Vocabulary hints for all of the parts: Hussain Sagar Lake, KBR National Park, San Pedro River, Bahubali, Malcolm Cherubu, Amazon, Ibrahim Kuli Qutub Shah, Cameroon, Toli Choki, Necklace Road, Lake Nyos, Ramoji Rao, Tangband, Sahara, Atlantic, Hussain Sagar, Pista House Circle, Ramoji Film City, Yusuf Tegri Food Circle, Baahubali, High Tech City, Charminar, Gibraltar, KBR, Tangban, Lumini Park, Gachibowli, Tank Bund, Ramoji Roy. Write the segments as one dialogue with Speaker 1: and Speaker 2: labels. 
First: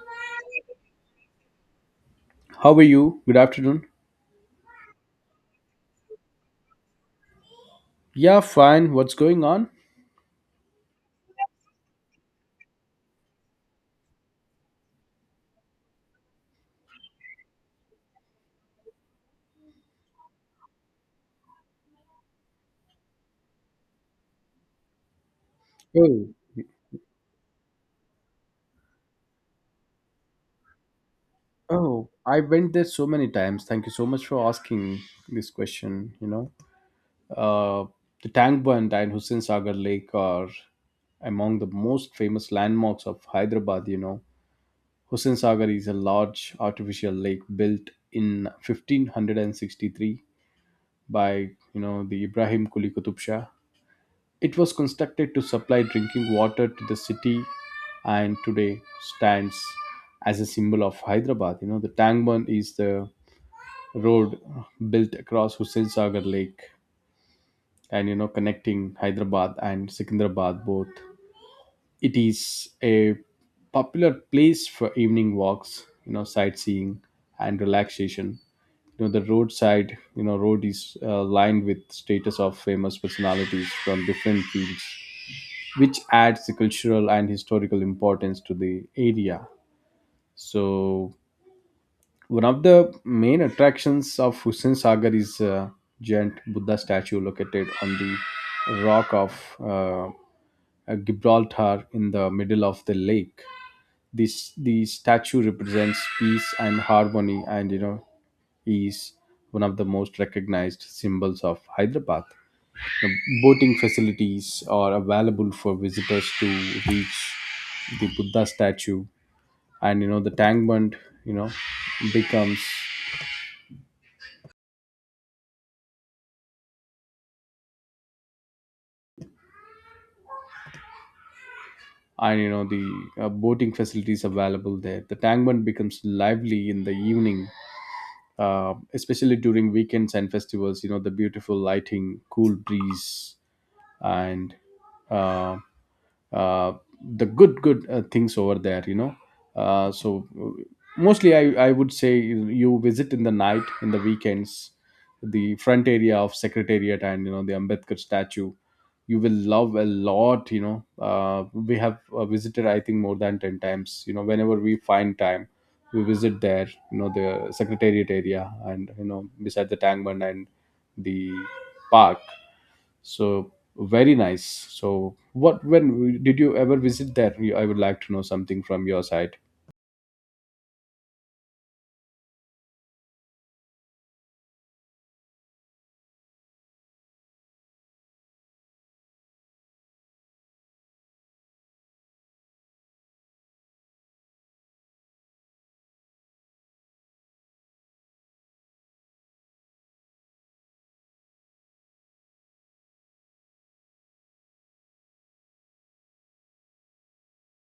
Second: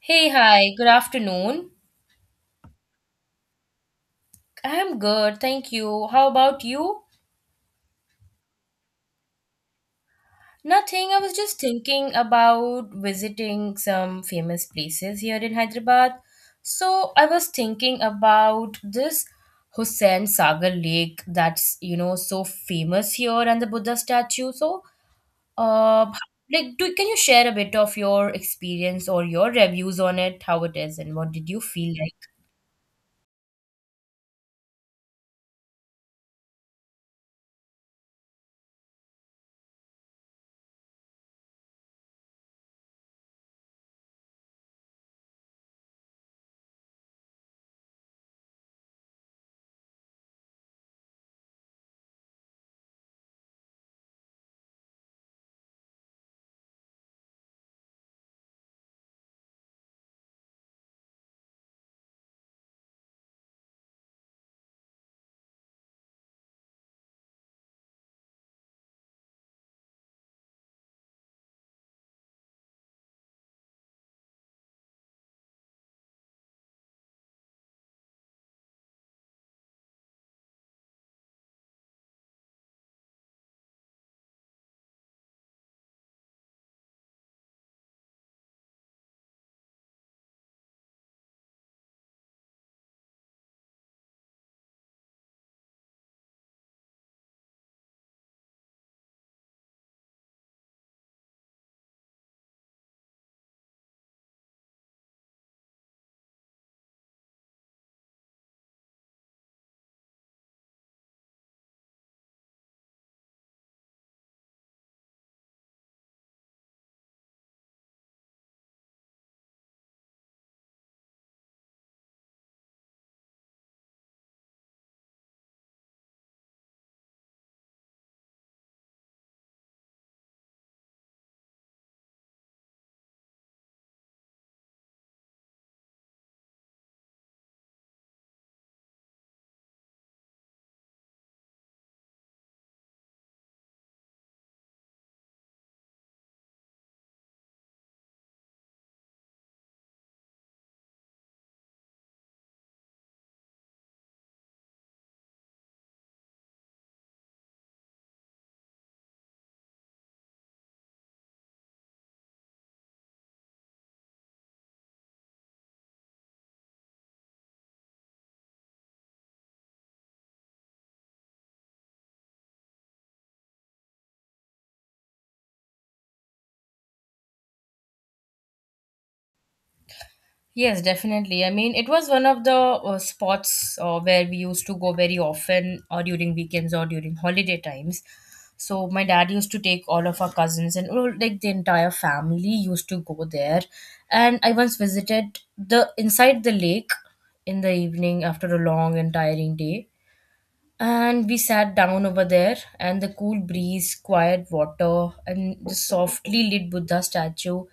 Speaker 1: Hey, hi, good afternoon.
Speaker 2: How are you? Good afternoon.
Speaker 1: I'm good, thank you. How about you?
Speaker 2: Yeah, fine. What's going on?
Speaker 1: Nothing, I was just thinking about visiting some famous places here in Hyderabad. So, I was thinking about this Hussain Sagar Lake that's, you know, so famous here and the Buddha statue. Uh,
Speaker 2: Oh,
Speaker 1: like, can you share a bit of your experience or your reviews on it, how it is, and what did you feel
Speaker 2: oh,
Speaker 1: like?
Speaker 2: I went there so many times. Thank you so much for asking this question. Uh, the Tank Bund and Hussain Sagar Lake are among the most famous landmarks of Hyderabad. You know, Hussain Sagar is a large artificial lake built in 1563 by the Ibrahim Kuli Qutub Shah. It was constructed to supply drinking water to the city, and today stands as a symbol of Hyderabad. You know, the Tangban is the road built across Hussain Sagar Lake and, you know, connecting Hyderabad and Secunderabad both. It is a popular place for evening walks, you know, sightseeing and relaxation. You know, the roadside, you know, road is lined with status of famous personalities from different fields, which adds the cultural and historical importance to the area. So, one of the main attractions of Hussain Sagar is a giant Buddha statue located on the rock of Gibraltar in the middle of the lake. This the statue represents peace and harmony, and you know is one of the most recognized symbols of Hyderabad. The boating facilities are available for visitors to reach the Buddha statue, and you know the tank bund, you know, becomes and you know the boating facilities available there. The tank bund becomes lively in the evening, especially during weekends and festivals. You know the beautiful lighting, cool breeze, and um, uh, the good things over there, uh, so uh, mostly I would say you visit in the night in the weekends, the front area of secretariat, and you know the Ambedkar statue, you will love a lot. You know, we have visited, I think, more than 10 times. You know, whenever we find time, we visit there. You know, the secretariat area and you know beside the Tangman and the park, so very nice. So what, when did you ever visit there? I would like to know something from your side.
Speaker 1: Yes, definitely. I mean, it was one of the spots where we used to go very often, or during weekends, or during holiday times. So my dad used to take all of our cousins and all, like the entire family used to go there. And I once visited the inside the lake in the evening after a long and tiring day, and we sat down over there, and the cool breeze, quiet water, and the softly lit Buddha statue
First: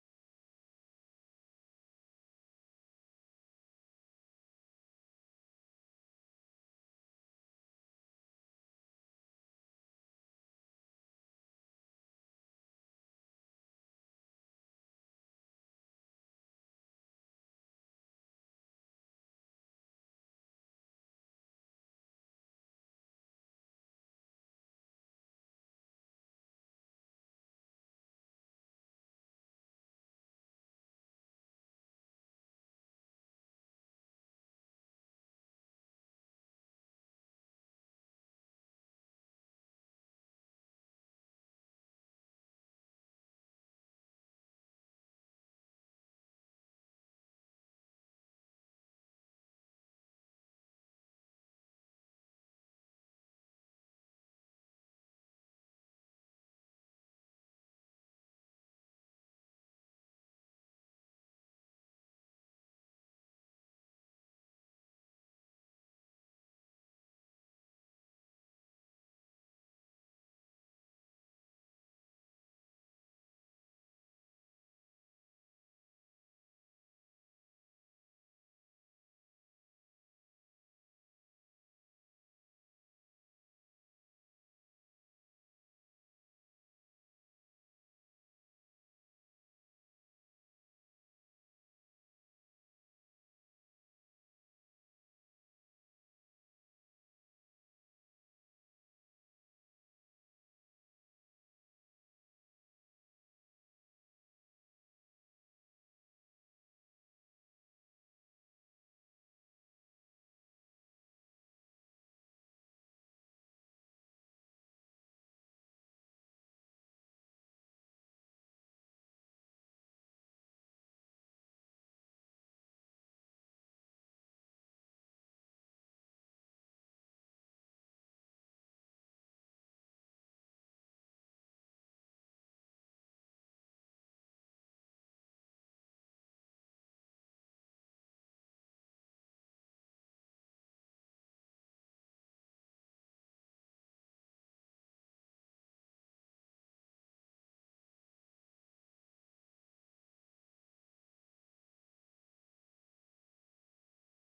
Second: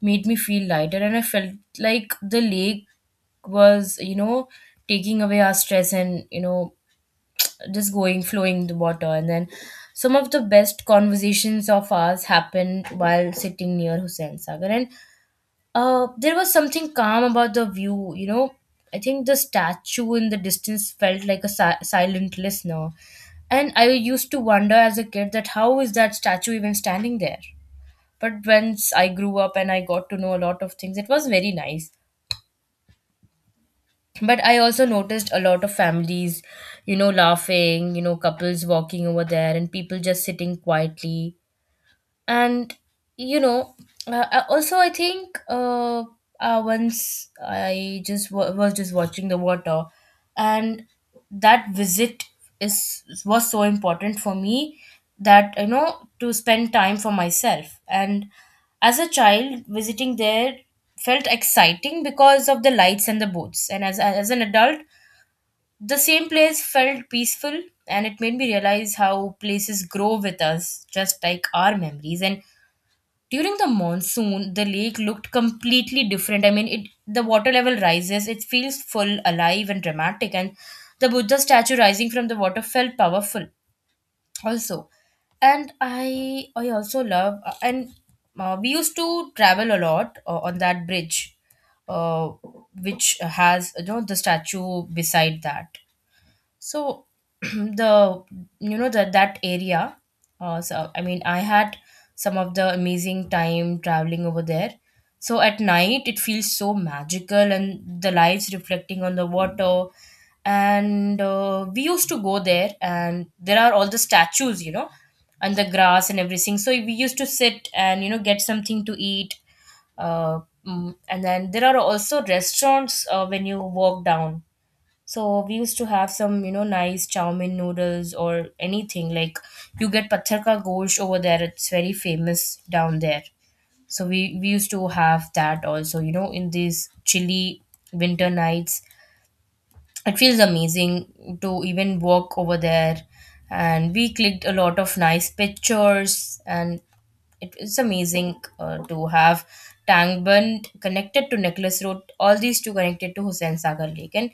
Speaker 1: made me feel lighter. And I felt like the lake was, you know, taking away our stress and, you know, just going, flowing the water. And then some of the best conversations of ours happened while sitting near Hussain Sagar. And There was something calm about the view, you know. I think the statue in the distance felt like a silent listener. And I used to wonder as a kid that how is that statue even standing there? But once I grew up and I got to know a lot of things, it was very nice. But I also noticed a lot of families, you know, laughing, you know, couples walking over there and people just sitting quietly. And you know Also, I think, once I just was just watching the water, and that visit is was so important for me, that you know, to spend time for myself. And as a child visiting there felt exciting because of the lights and the boats, and as an adult the same place felt peaceful, and it made me realize how places grow with us just like our memories. And during the monsoon the lake looked completely different. I mean, it the water level rises, it feels full, alive and dramatic. And the Buddha statue rising from the water felt powerful also. And I also love, and we used to travel a lot on that bridge, uh, which has, you know, the statue beside that. So the, you know, that area, so I mean I had some of the amazing time traveling over there. So at night it feels so magical and the lights reflecting on the water. And we used to go there and there are all the statues, you know, and the grass and everything, so we used to sit and, you know, get something to eat. uh, and then there are also restaurants when you walk down, so we used to have some, you know, nice chow mein noodles or anything. Like, you get Patthar Ka Gosht over there. It's very famous down there. So we used to have that also, you know. In these chilly winter nights it feels amazing to even walk over there, and we clicked a lot of nice pictures. And it is amazing to have Tangband connected to Necklace Road, all these two connected to Hussain Sagar Lake, and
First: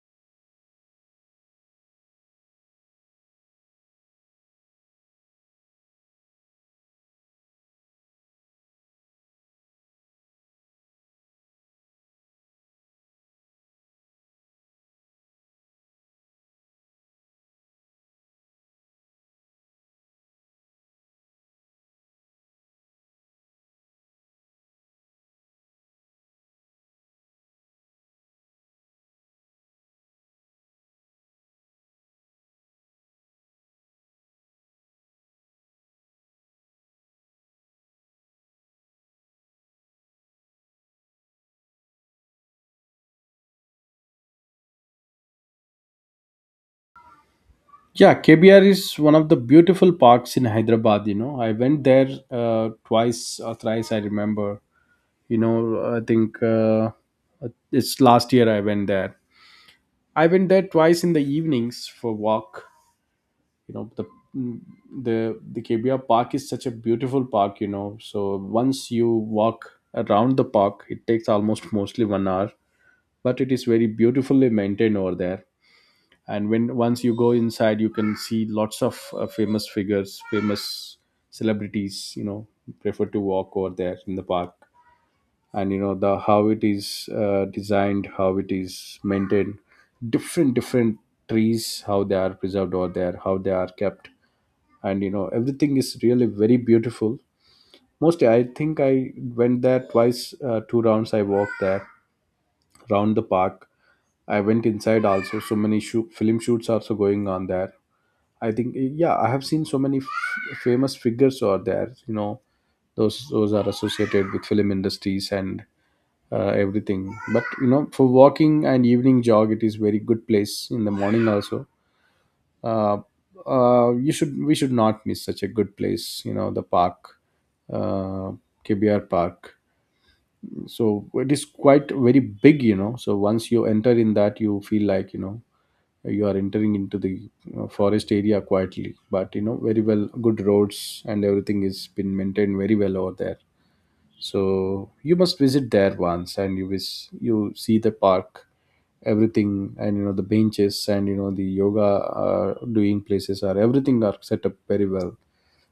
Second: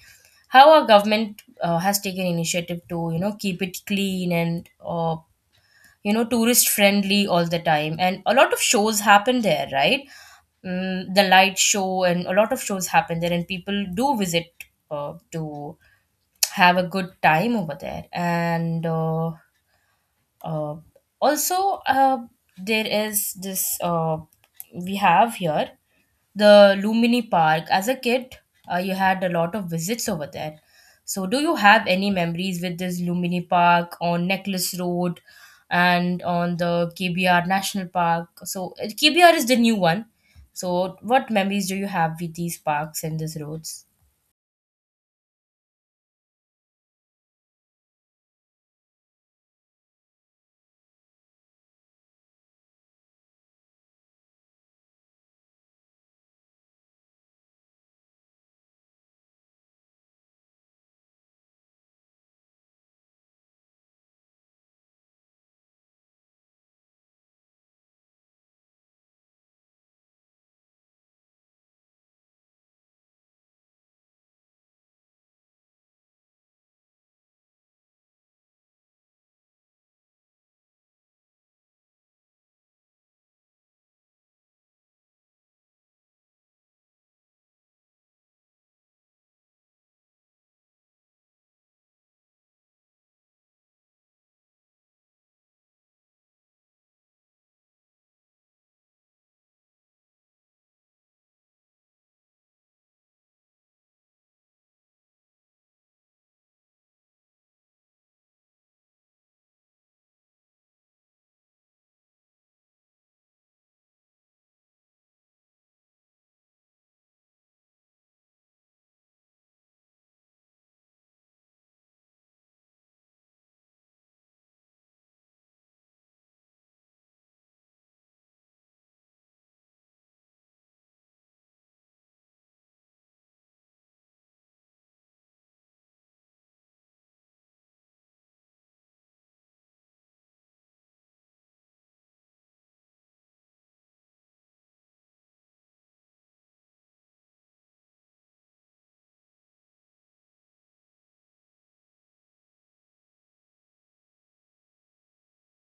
Speaker 1: how our government has taken initiative to, you know, keep it clean and, you know, tourist friendly all the time, and a lot of shows happen there, right? Mm, the light show and a lot of shows happen there, and people do visit to have a good time over there. And uh, also There is this we have here the Lumini Park. As a kid, you had a lot of visits over there. So, do you have any memories with this Lumini Park on Necklace Road and on the KBR National Park? So, KBR is the new one. So, what memories do you have with these parks and these roads?
Speaker 2: Yeah, KBR is one of the beautiful parks in Hyderabad. You know, I went there twice or thrice, I remember. You know, I think it's last year I went there. I went there twice in the evenings for walk. You know, the KBR park is such a beautiful park. You know, so once you walk around the park, it takes almost mostly 1 hour, but it is very beautifully maintained over there. And when once you go inside, you can see lots of famous figures, famous celebrities, you know, prefer to walk over there in the park. And you know the how it is designed, how it is maintained, different trees, how they are preserved over there, how they are kept. And you know everything is really very beautiful. Mostly, I think I went there twice, two rounds I walked there, round the park. I went inside also. So many film shoots also going on there. I think, yeah, I have seen so many famous figures are there. You know, those are associated with film industries and everything. But you know, for walking and evening jog, it is very good place in the morning also. Uh, you should we should not miss such a good place. You know, the park, uh, KBR Park. So it is quite very big. You know, so once you enter in that, you feel like you know you are entering into the forest area quietly, but you know very well good roads and everything is been maintained very well over there. So you must visit there once, and you wish you see the park, everything, and you know the benches, and you know the yoga doing places are everything are set up very well.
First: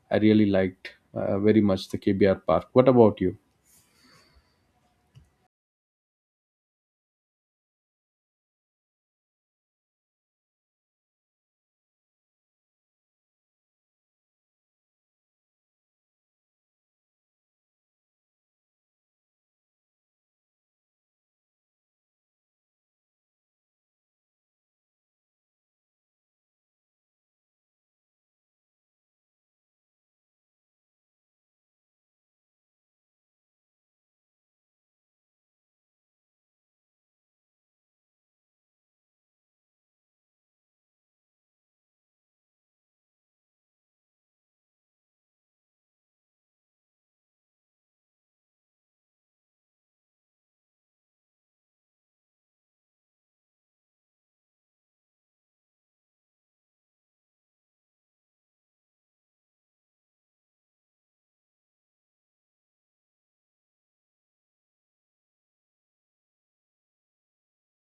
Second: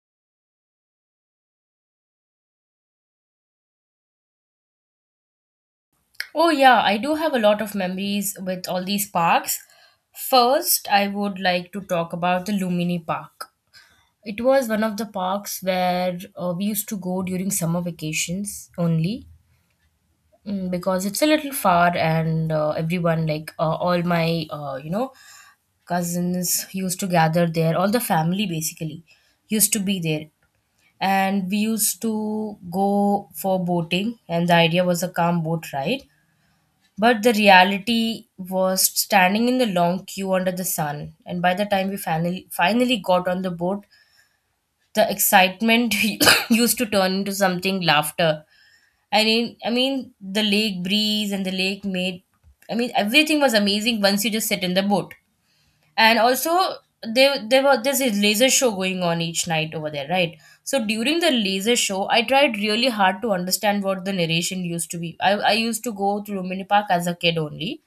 Speaker 2: I really liked, very much, the KBR park. What about you?
Speaker 1: Oh, yeah, I do have a lot of memories with all these parks. First, I would like to talk about the Lumini Park. It was one of the parks where we used to go during summer vacations only, mm, because it's a little far, and everyone, like all my, you know, cousins used to gather there. All the family basically used to be there. And we used to go for boating, and the idea was a calm boat ride, but the reality was standing in the long queue under the sun, and by the time we finally got on the boat, the excitement used to turn into something laughter. I mean, the lake breeze and the lake made. I mean, everything was amazing once you just sit in the boat. And also, there's a laser show going on each night over there, right? So during the laser show, I tried really hard to understand what the narration used to be. I used to go to Lumini Park as a kid only,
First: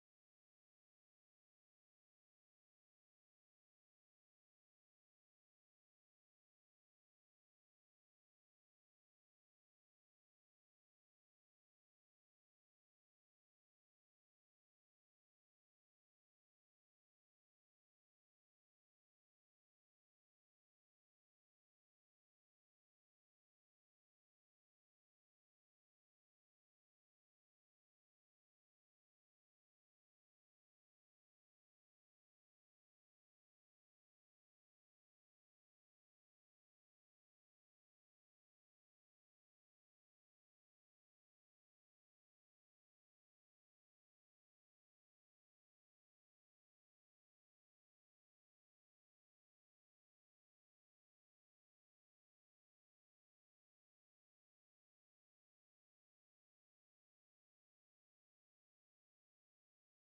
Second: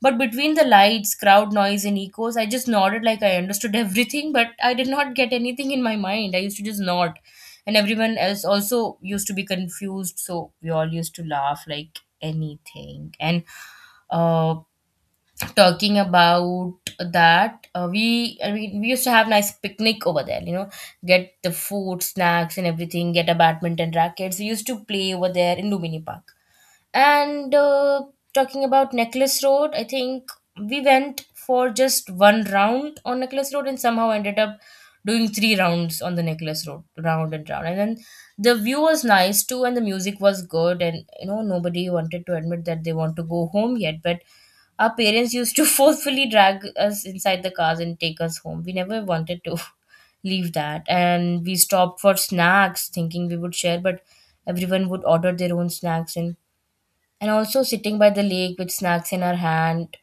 Speaker 1: but between the lights, crowd noise, and echoes, I just nodded like I understood everything, but I did not get anything in my mind. I used to just nod. And everyone else also used to be confused, so we all used to laugh like anything. And uh, Talking about that, we I mean we used to have nice picnic over there. You know, get the food, snacks, and everything. Get a badminton rackets. We used to play over there in Lumini Park. And Talking about Necklace Road, I think we went for just one round on Necklace Road and somehow ended up doing three rounds on the Necklace Road, round and round. And then the view was nice too, and the music was good. And you know, nobody wanted to admit that they want to go home yet, but our parents used to forcefully drag us inside the cars and take us home. We never wanted to leave that. And we stopped for snacks, thinking we would share, but everyone would order their own snacks. And also sitting by the lake with snacks in our hand,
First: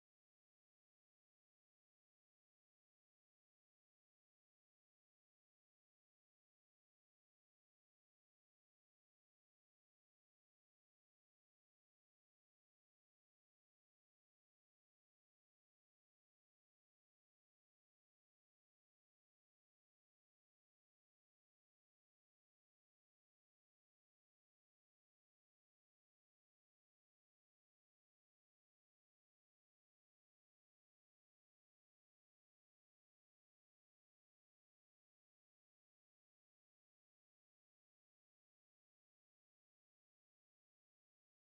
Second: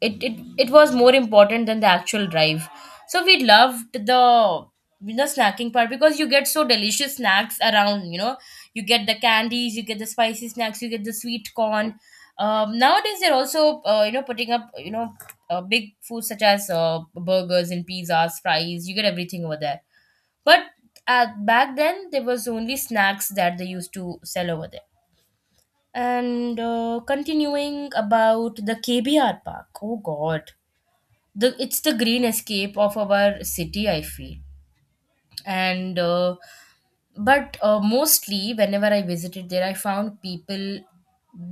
Speaker 1: it was more important than the actual drive. So we loved the snacking part, because you get so delicious snacks around, you know. You get the candies, you get the spicy snacks, you get the sweet corn. Nowadays they're also, you know, putting up, you know, big foods such as burgers and pizzas, fries, you get everything over there. But back then there was only snacks that they used to sell over there. And Continuing about the KBR Park. Oh God, the it's the green escape of our city, I feel. And but Mostly whenever I visited there, I found people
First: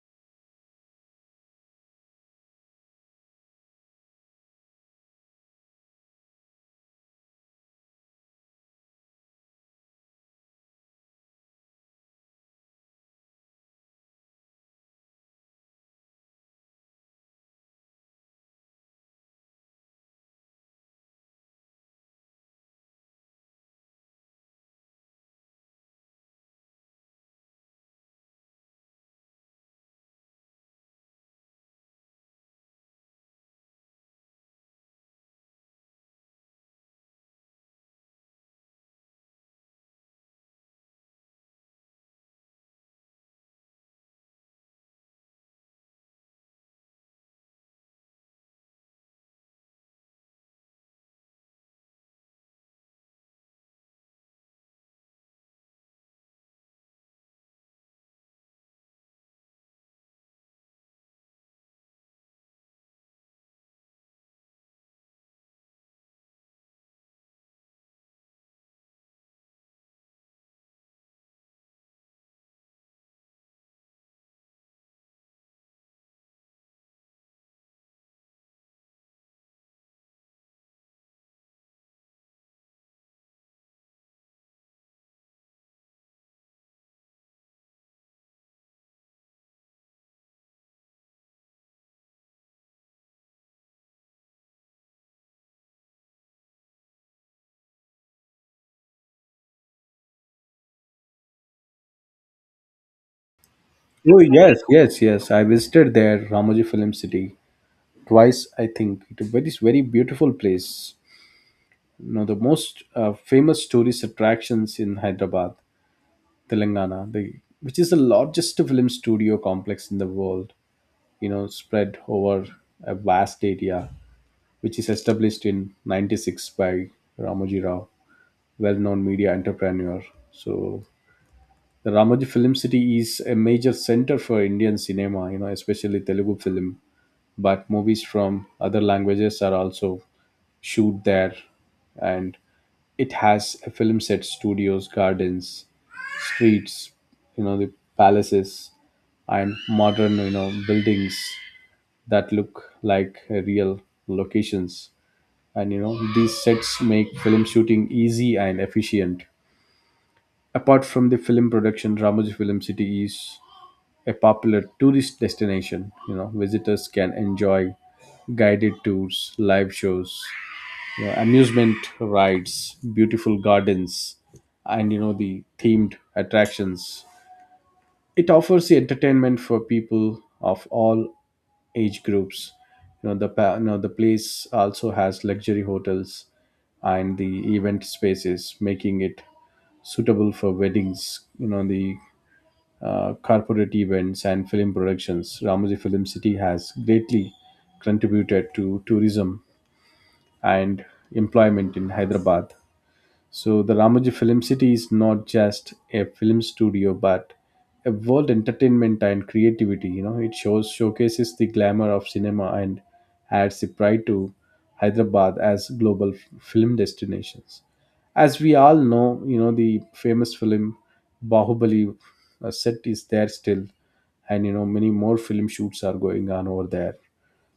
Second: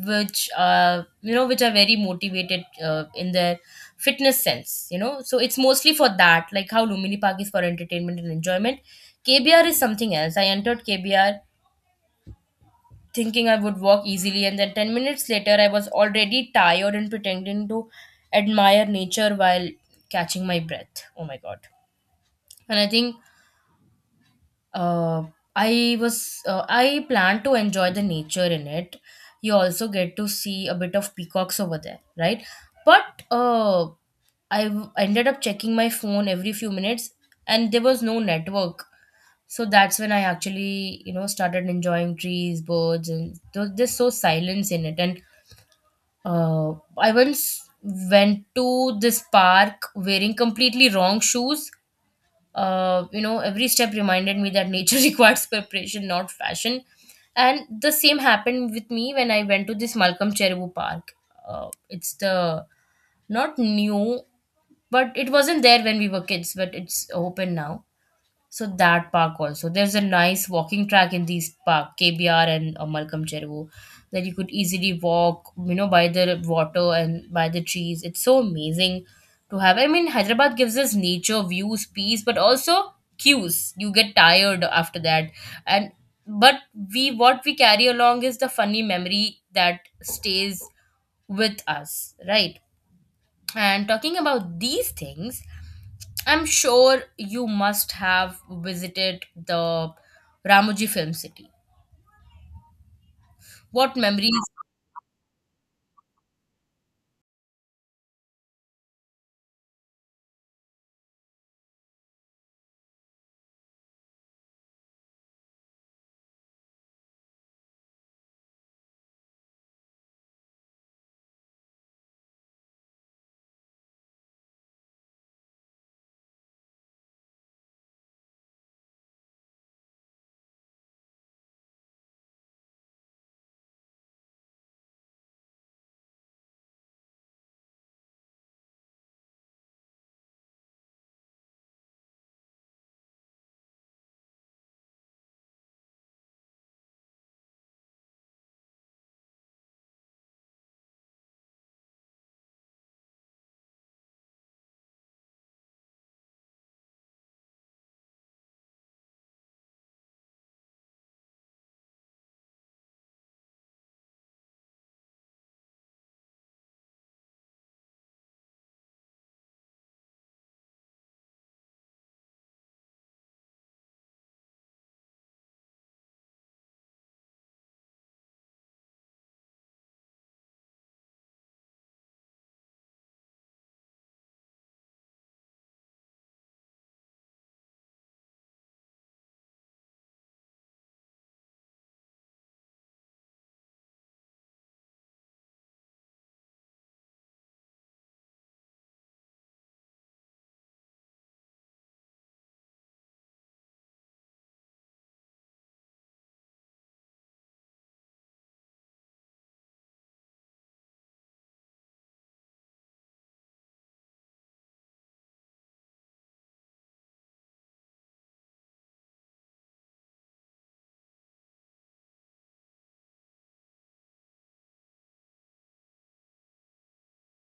Speaker 1: which are, you know, which are very motivated in their fitness sense. You know, so it's mostly for that. Like how Lumini Park is for entertainment and enjoyment. KBR is something else. I entered KBR thinking I would walk easily, and then 10 minutes later, I was already tired and pretending to admire nature while catching my breath. Oh my god. And I think, uh, I was, I plan to enjoy the nature in it. You also get to see a bit of peacocks over there, right? But I ended up checking my phone every few minutes, and there was no network. So that's when I actually, you know, started enjoying trees, birds, and there's so silence in it. And I once went to this park wearing completely wrong shoes. You know, every step reminded me that nature requires preparation, not fashion. And the same happened with me when I went to this Malcolm Cherubu Park. It's the Not new, but it wasn't there when we were kids, but it's open now. So that park also. There's a nice walking track in these park, KBR and Malcolm Chervo, that you could easily walk, you know, by the water and by the trees. It's so amazing to have. I mean, Hyderabad gives us nature, views, peace, but also cues. You get tired after that. And but we what we carry along is the funny memory that stays with us, right? And talking about these things, I'm sure you must have visited the Ramoji Film City. What
Speaker 2: Oh,
Speaker 1: memories?
Speaker 2: yes, yes, yes, I visited there, Ramoji Film City, twice. I think it a very, very beautiful place. Know the most famous tourist attractions in Hyderabad, Telangana, the, which is the largest film studio complex in the world. You know, spread over a vast area, which is established in '96 by Ramoji Rao, well-known media entrepreneur. So the Ramoji Film City is a major center for Indian cinema. You know, especially Telugu film, but movies from other languages are also shoot there. And it has a film set, studios, gardens, streets, you know, the palaces and modern, you know, buildings that look like real locations. And you know, these sets make film shooting easy and efficient. Apart from the film production, Ramoji Film City is a popular tourist destination. You know, visitors can enjoy guided tours, live shows, you know, amusement rides, beautiful gardens, and you know the themed attractions. It offers the entertainment for people of all age groups. You know the place also has luxury hotels and the event spaces, making it suitable for weddings. You know the corporate events and film productions. Ramoji Film City has greatly contributed to tourism and employment in Hyderabad. So the Ramoji Film City is not just a film studio, but a world entertainment and creativity. You know, it shows showcases the glamour of cinema and adds the pride to Hyderabad as global film destinations. As we all know, you know the famous film Bahubali set is there still, and you know many more film shoots are going on over there.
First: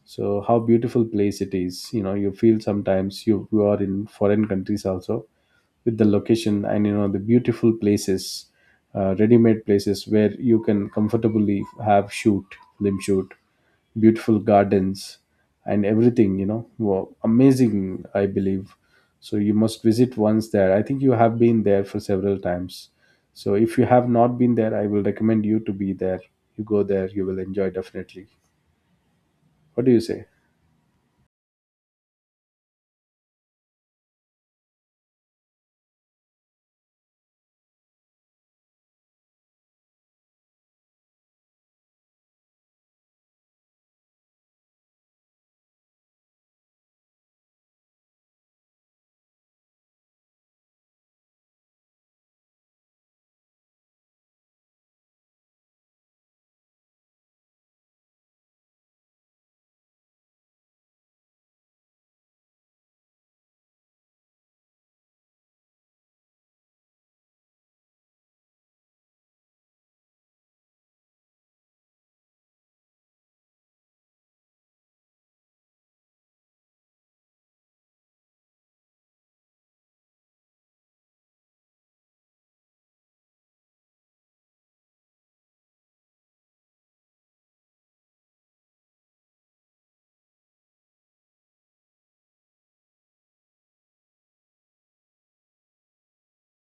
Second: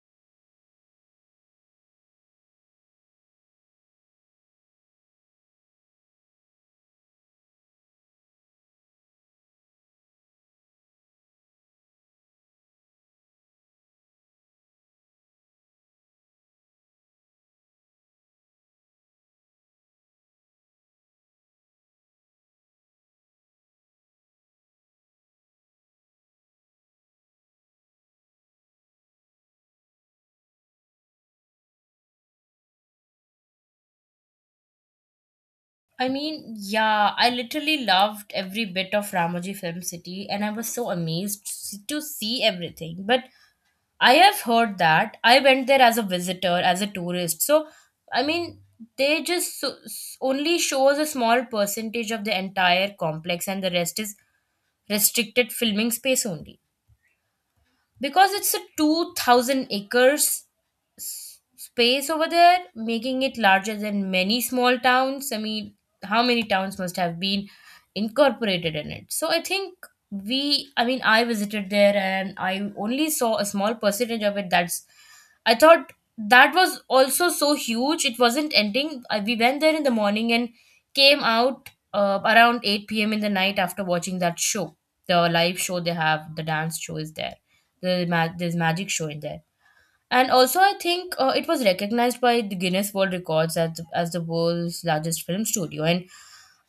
Speaker 2: So how beautiful place it is, you know, you feel sometimes you are in foreign countries also, with the location and you know the beautiful places, ready-made places where you can comfortably have shoot, film shoot, beautiful gardens, and everything, you know. Wow, amazing, I believe. So you must visit once there. I think you have been there for several times, so if you have not been there, I will recommend you to be there. You go there, you will enjoy definitely. What do you say?
Speaker 1: I mean, yeah, I literally loved every bit of Ramoji Film City and I was so amazed to see everything. But I have heard that I went there as a visitor, as a tourist. So, I mean, they just so, s- Only shows a small percentage of the entire complex, and the rest is restricted filming space only because it's a 2,000 acres s- space over there, making it larger than many small towns. I mean, how many towns must have been incorporated in it? So I think I visited there and I only saw a small percentage of it. I thought that was also so huge. It wasn't ending. We went there in the morning and came out around 8 p.m. in the night after watching that show. The live show they have, the dance show is there. There's magic show in there, and also I think it was recognized by the Guinness World Records as as the world's largest film studio. And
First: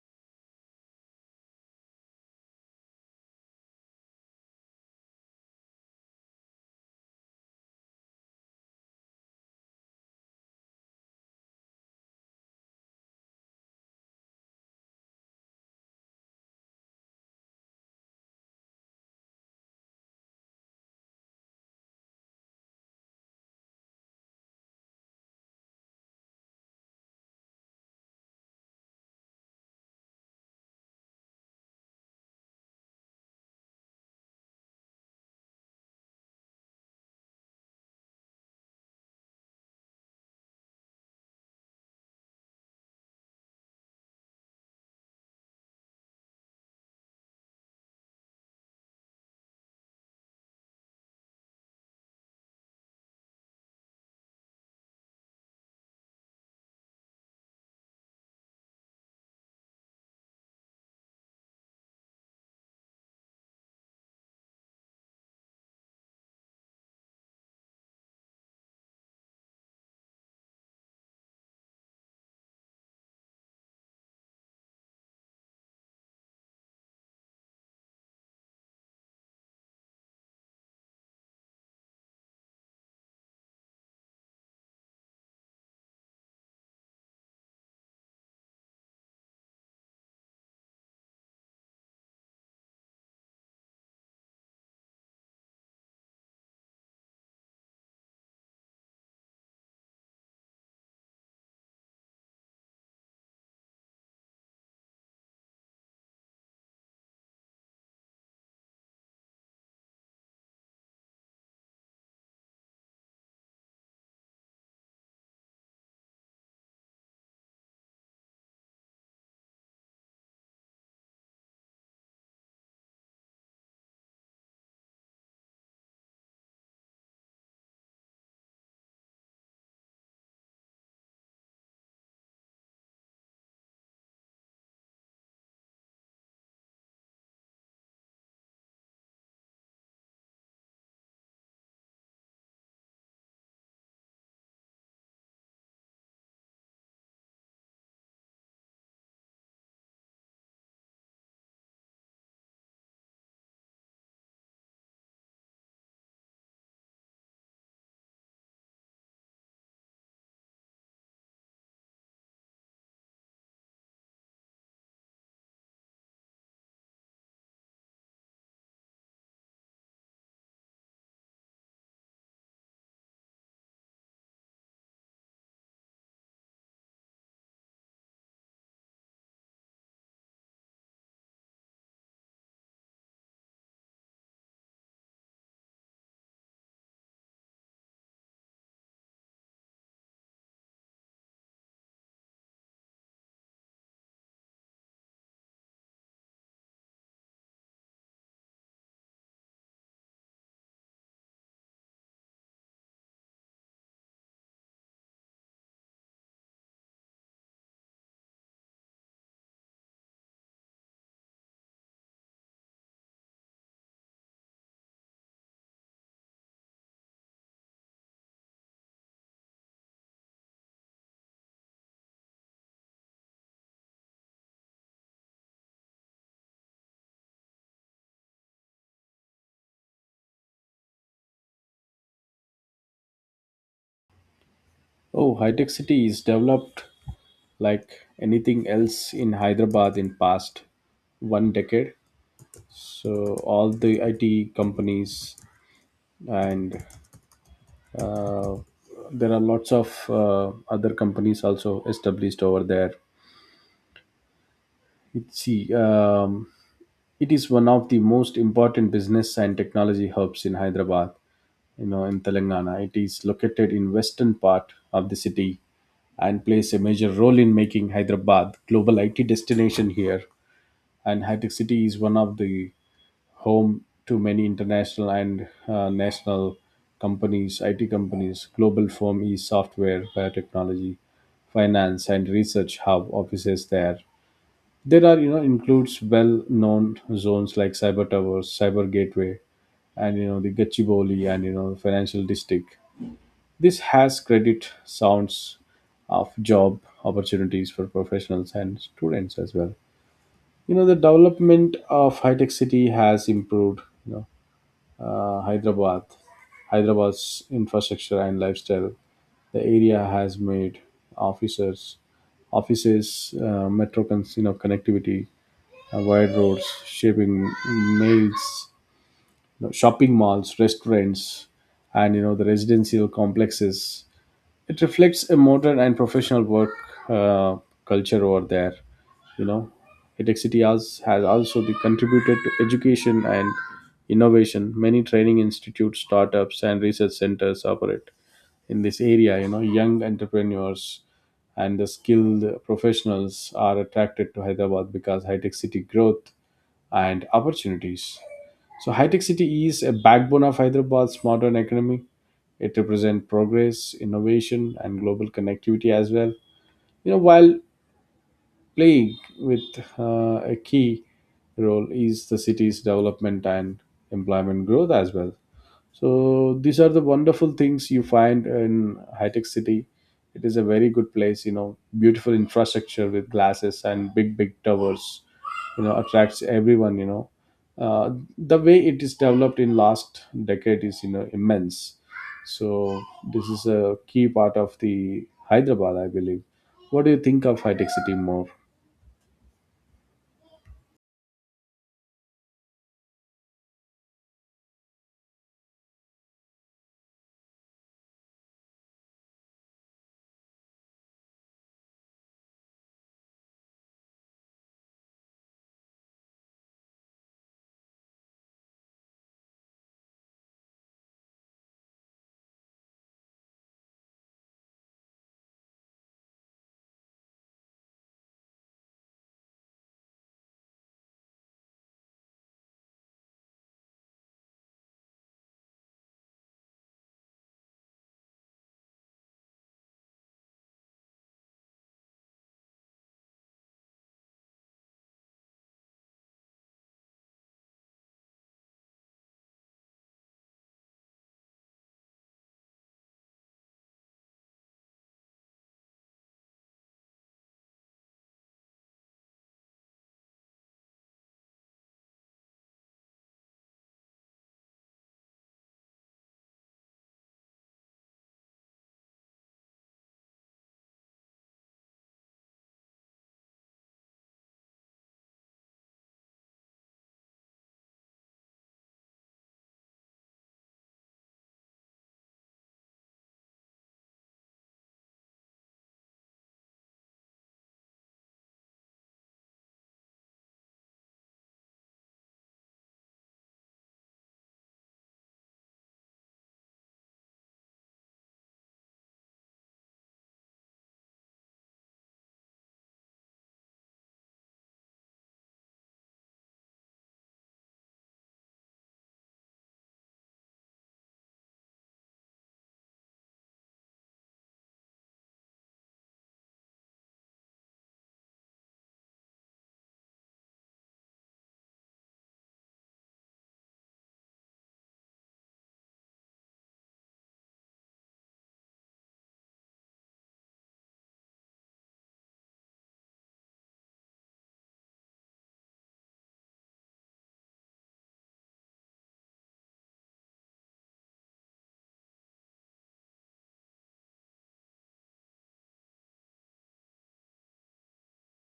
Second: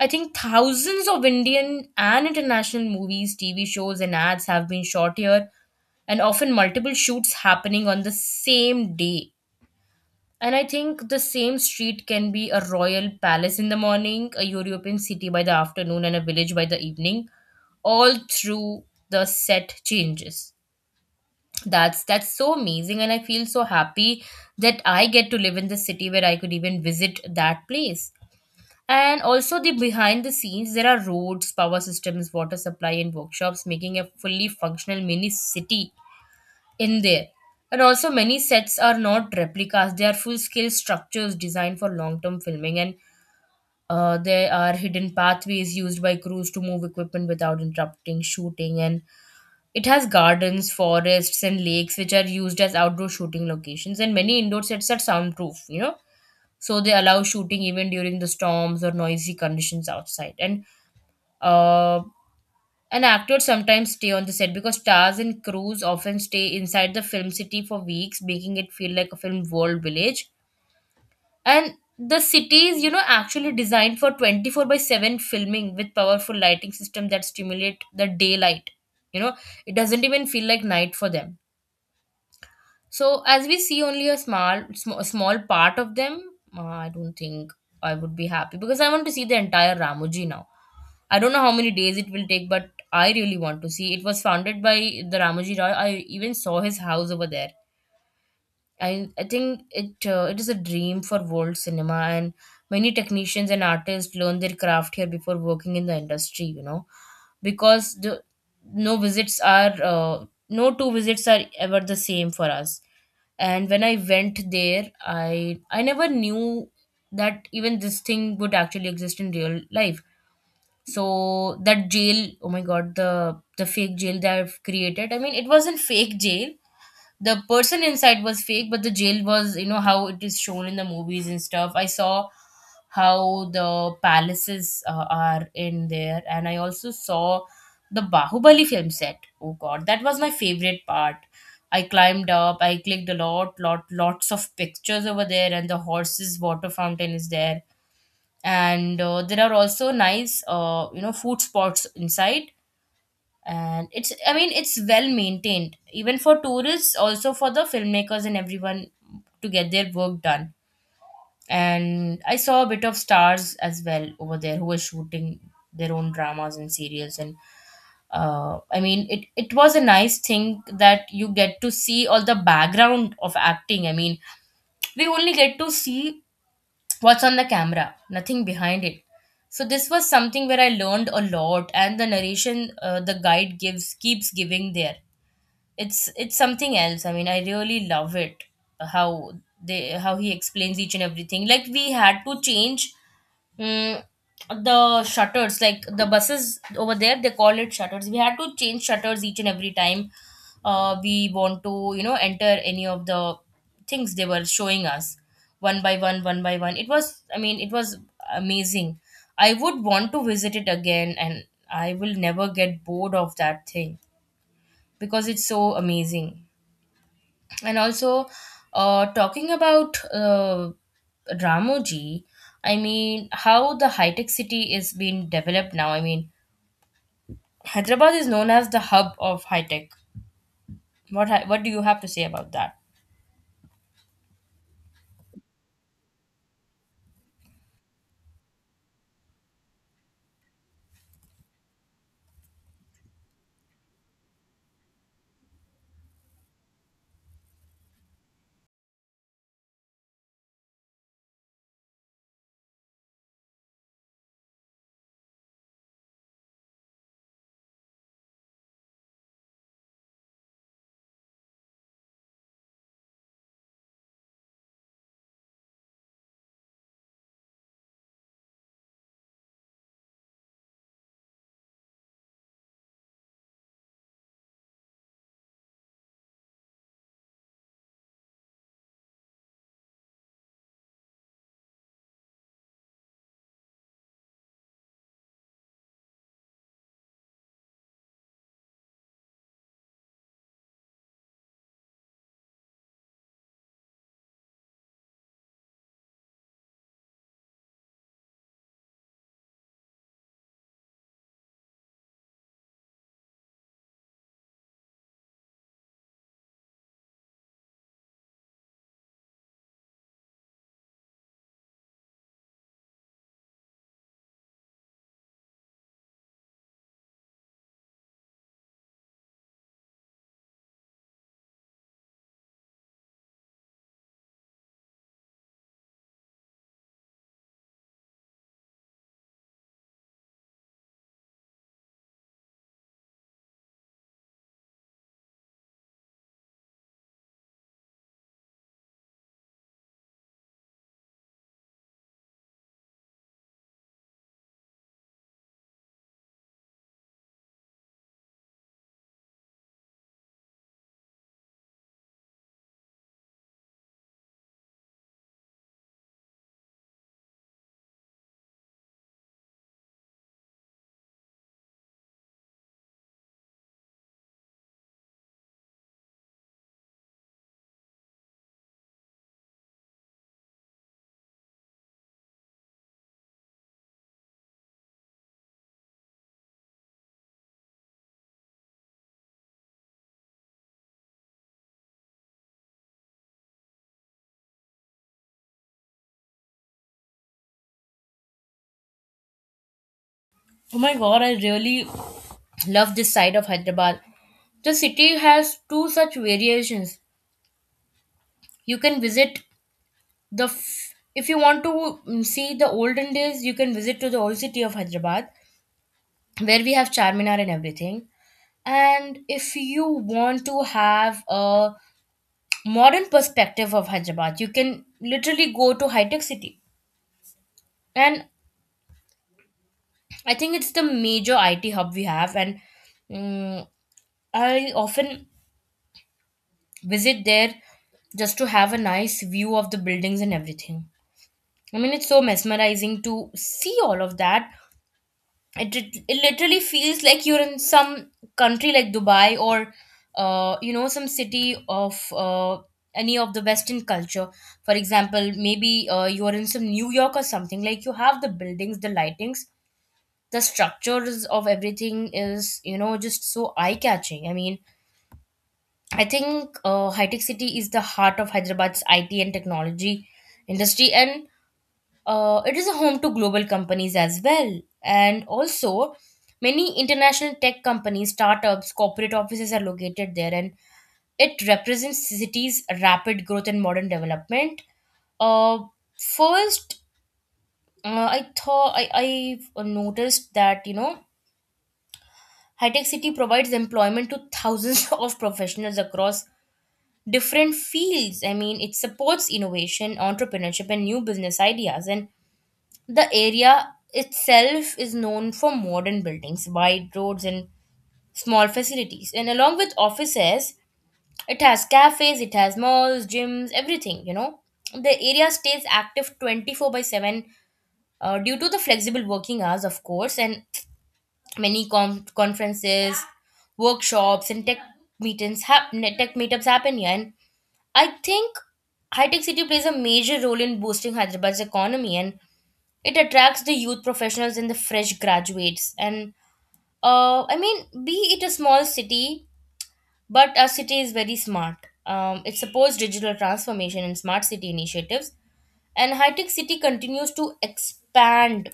Speaker 1: I think thousands of Indian and international movies, TV shows, and ads have been shot here, and often multiple shoots happening on the same day. And I think the same street can be a royal palace in the morning, a European city by the afternoon, and a village by the evening, all through the set changes. That's so amazing, and I feel so happy that I get to live in the city where I could even visit that place. And also, the behind the scenes, there are roads, power systems, water supply, and workshops, making a fully functional mini city in there. And also, many sets are not replicas, they are full scale structures designed for long term filming. And there are hidden pathways used by crews to move equipment without interrupting shooting. And it has gardens, forests, and lakes, which are used as outdoor shooting locations, and many indoor sets are soundproof, you know, so they allow shooting even during the storms or noisy conditions outside. And uh, an actor sometimes stay on the set because stars and crews often stay inside the film city for weeks, making it feel like a film world village. And the city is, you know, actually designed for 24 by 7 filming with powerful lighting system that stimulate the daylight. You know, it doesn't even feel like night for them. So as we see only a small part of them, I don't think I would be happy because I want to see the entire Ramoji now. I don't know how many days it will take, but I really want to see. It was founded by the Ramoji Roy. I even saw his house over there. I think it is a dream for world cinema, and many technicians and artists learn their craft here before working in the industry. You know, because the no visits are no two visits are ever the same for us. And when I went there, I never knew that even this thing would actually exist in real life. So that jail, oh my god, the fake jail that I've created. I mean, it wasn't fake jail, the person inside was fake, but the jail was, you know, how it is shown in the movies and stuff. I saw how the palaces are in there, and I also saw the Bahubali film set. Oh god, that was my favorite part. I climbed up, I clicked a lots of pictures over there, and the horses water fountain is there. And there are also nice you know, food spots inside. And it's, I mean, it's well maintained even for tourists, also for the filmmakers and everyone to get their work done. And I saw a bit of stars as well over there, who were shooting their own dramas and serials. And I mean, it was a nice thing that you get to see all the background of acting. I mean, we only get to see what's on the camera, nothing behind it. So this was something where I learned a lot, and the narration, the guide gives keeps giving there, it's something else. I mean, I really love it how they how he explains each and everything. Like, we had to change mm the shutters. Like the buses over there, they call it shutters. We had to change shutters each and every time we want to, you know, enter any of the things they were showing us. One by one, it was, I mean, it was amazing. I would want to visit it again, and I will never get bored of that thing because it's so amazing. And also, talking about Ramoji, I mean, how the high tech city is being developed now. I mean, Hyderabad is known as the hub of high tech. What do you have to say about that?
Speaker 2: Oh, High Tech City is developed like anything else in Hyderabad in past one decade. So all the IT companies and uh, there are lots of other companies also established over there. Let's see. It is one of the most important business and technology hubs in Hyderabad, you know, in Telangana. It is located in western part of the city and plays a major role in making Hyderabad global IT destination here. And Hightech City is one of the home to many international and national companies, IT companies. Global firm is software, biotechnology, finance, and research have offices there. There are, you know, includes well-known zones like cyber towers, cyber gateway, and you know the Gachibowli and you know financial district. This has credit sounds of job opportunities for professionals and students as well. You know the development of high-tech city has improved. You know uh, Hyderabad, Hyderabad's infrastructure and lifestyle. The area has made officers offices, metro, you know, connectivity, wide roads, shipping mails, you know, shopping malls, restaurants, and you know the residential complexes. It reflects a modern and professional work uh, culture over there. You know, Hitech City has also the contributed to education and innovation. Many training institutes, startups, and research centers operate in this area. You know, young entrepreneurs and the skilled professionals are attracted to Hyderabad because high tech city growth and opportunities. So, high tech city is a backbone of Hyderabad's modern economy. It represents progress, innovation, and global connectivity as well. You know, while playing with a key role is the city's development and employment growth as well. So these are the wonderful things you find in high tech city. It is a very good place. You know, beautiful infrastructure with glasses and big big towers, you know, attracts everyone. You know, uh, the way it is developed in last decade is, you know, immense. So this is a key part of the Hyderabad, I believe. What do you think of high tech city more?
Speaker 1: Oh my god, I really love this side of Hyderabad. The city has two such variations. You can visit if you want to see the olden days, you can visit to the old city of Hyderabad, where we have Charminar and everything. And if you want to have a modern perspective of Hyderabad, you can literally go to high tech city. And I think it's the major IT hub we have. And mm, I often visit there just to have a nice view of the buildings and everything. I mean, it's so mesmerizing to see all of that. It it literally feels like you're in some country like Dubai, or you know, some city of any of the western culture. For example, maybe you're in some New York or something. Like, you have the buildings, the lightings, the structures of everything is, you know, just so eye catching. I mean, I think high tech city is the heart of Hyderabad's IT and technology industry. And it is a home to global companies as well. And also, many international tech companies, startups, corporate offices are located there, and it represents the cities' rapid growth and modern development. Uh, first, I thought I noticed that, you know, high tech city provides employment to thousands of professionals across different fields. I mean, it supports innovation, entrepreneurship, and new business ideas. And the area itself is known for modern buildings, wide roads, and small facilities. And along with offices, it has cafes, it has malls, gyms, everything, you know. The area stays active 24 by 7 due to the flexible working hours, of course. And many conferences, workshops, and tech tech meetups happen here. And I think High Tech City plays a major role in boosting Hyderabad's economy, and it attracts the youth professionals and the fresh graduates. And I mean, be it a small city, but our city is very smart. It supports digital transformation and smart city initiatives. And high tech city continues to expand.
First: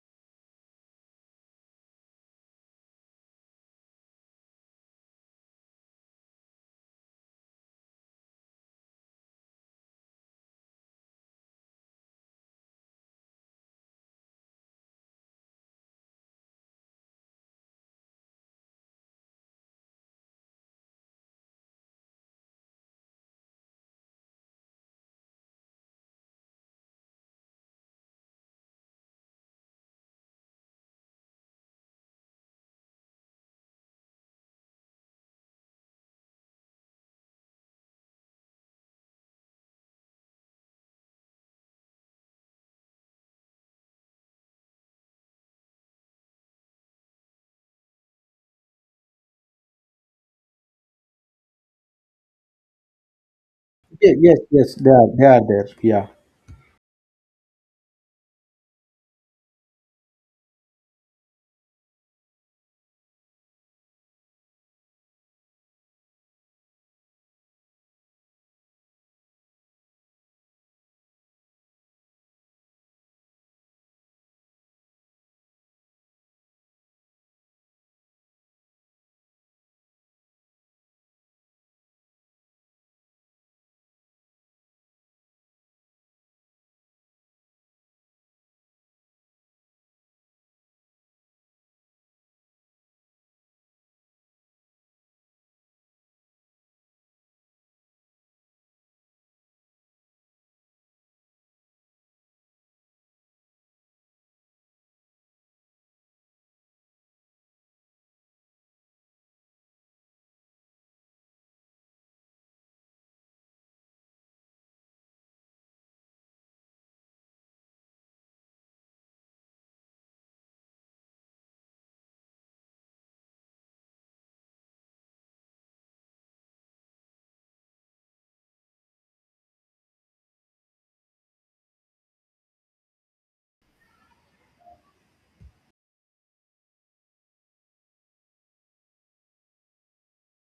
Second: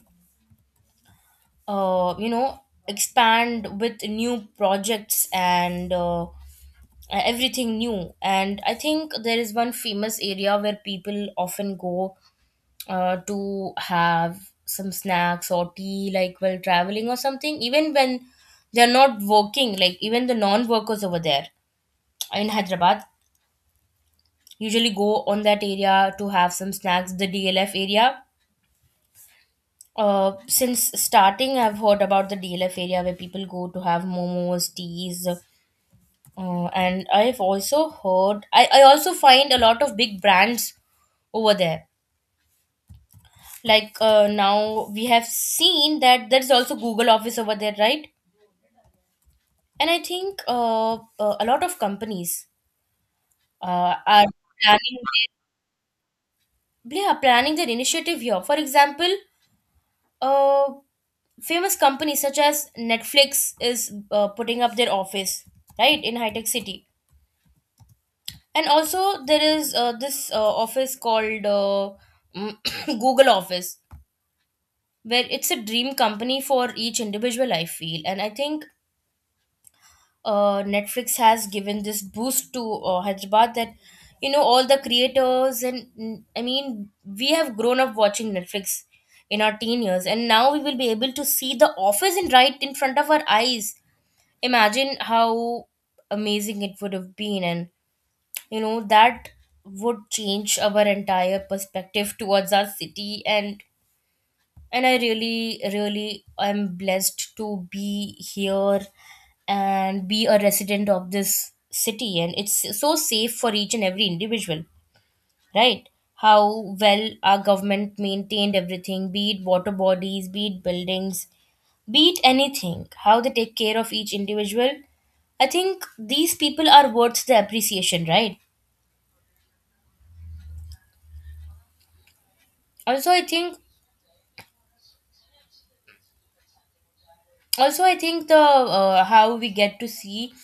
Speaker 1: You know, expand with new projects and everything new. And I think there is one famous area where people often go to have some snacks or tea, like while traveling or something, even when they're not working, like even the non-workers over there in Hyderabad usually go on that area to have some snacks, the DLF area. Since starting, I've heard about the DLF area where people go to have momos, teas. And I've also heard, I also find a lot of big brands over there, like now we have seen that there's also Google office over there, right? And I think a lot of companies
Speaker 2: Yeah.
Speaker 1: are
Speaker 2: Yes, yes,
Speaker 1: planning
Speaker 2: they are there. Yeah.
Speaker 1: yeah, planning their initiative here. For example, uh, famous companies such as Netflix is putting up their office right in high tech city. And also, there is this office called Google office, where it's a dream company for each individual, I feel. And I think Netflix has given this boost to Hyderabad, that, you know, all the creators, and I mean, we have grown up watching Netflix in our teen years, and now we will be able to see the office in right in front of our eyes. Imagine how amazing it would have been. And you know that would change our entire perspective towards our city. And and I really really am blessed to be here and be a resident of this city, and it's so safe for each and every individual, right? How well our government maintained everything, be it water bodies, be it buildings, be it anything, how they take care of each individual. I think these people are worth the appreciation, right? Also, I think, the how we get to see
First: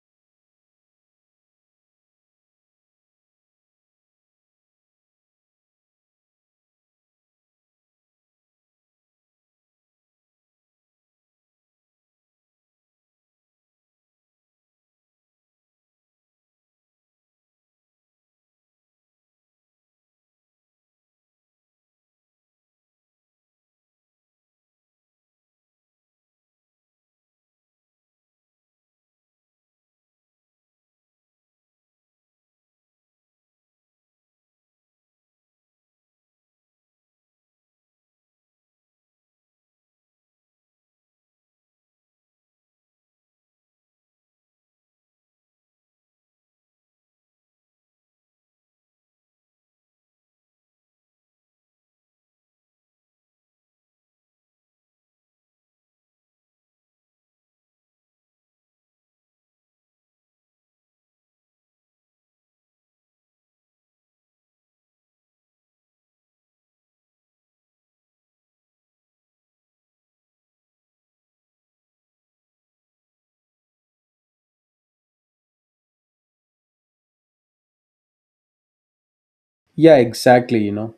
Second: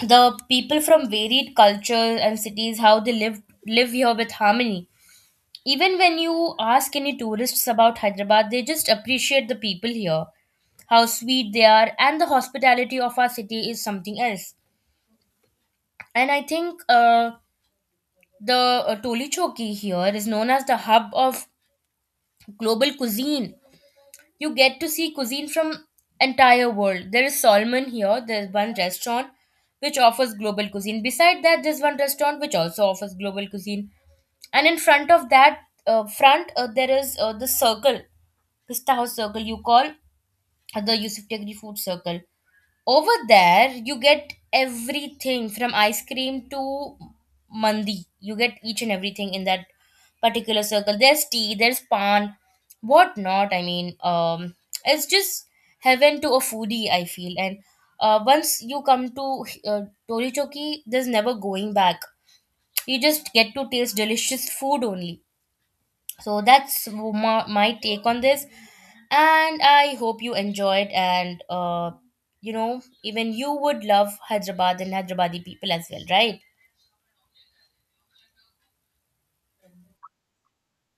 Speaker 1: the people from varied cultures and cities, how they live live here with harmony. Even when you ask any tourists about Hyderabad, they just appreciate the people here, how sweet they are, and the hospitality of our city is something else. And I think the Toli Choki here is known as the hub of global cuisine. You get to see cuisine from entire world. There is Solomon here. There's one restaurant which offers global cuisine. Beside that, there's one restaurant which also offers global cuisine. And in front of that, front there is the circle, Pista House Circle. You call the Yusuf Tegri Food Circle. Over there, you get everything from ice cream to mandi. You get each and everything in that particular circle. There's tea, there's pan, whatnot. I mean, it's just heaven to a foodie, I feel. And once you come to Tori Choki, there's never going back. You just get to taste delicious food only. So that's my take on this. And I hope you enjoyed, and you know, even you would love Hyderabad and Hyderabadi people as well, right?
Speaker 2: Yeah, exactly, you know.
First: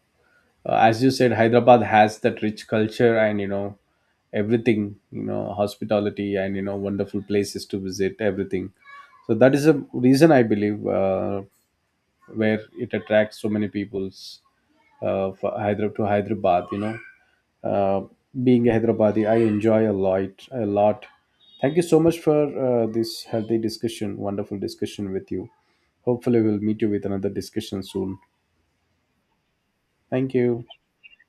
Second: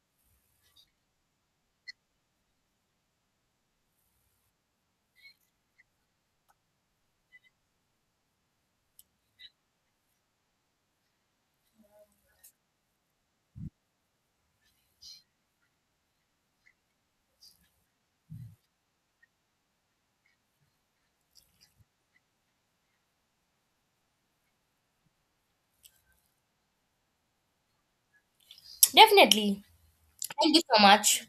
Speaker 2: As you said, Hyderabad has that rich culture and you know everything, you know hospitality and you know wonderful places to visit everything. So that is a reason I believe, where it attracts so many peoples, for Hyderabad, to Hyderabad, you know. uh, being a Hyderabadi, I enjoy a lot a lot. Thank you so much for this healthy discussion, wonderful discussion with you. Hopefully we'll meet you with another discussion soon.
Speaker 1: Definitely.
Speaker 2: Thank
Speaker 1: Thank you
Speaker 2: you.
Speaker 1: so much.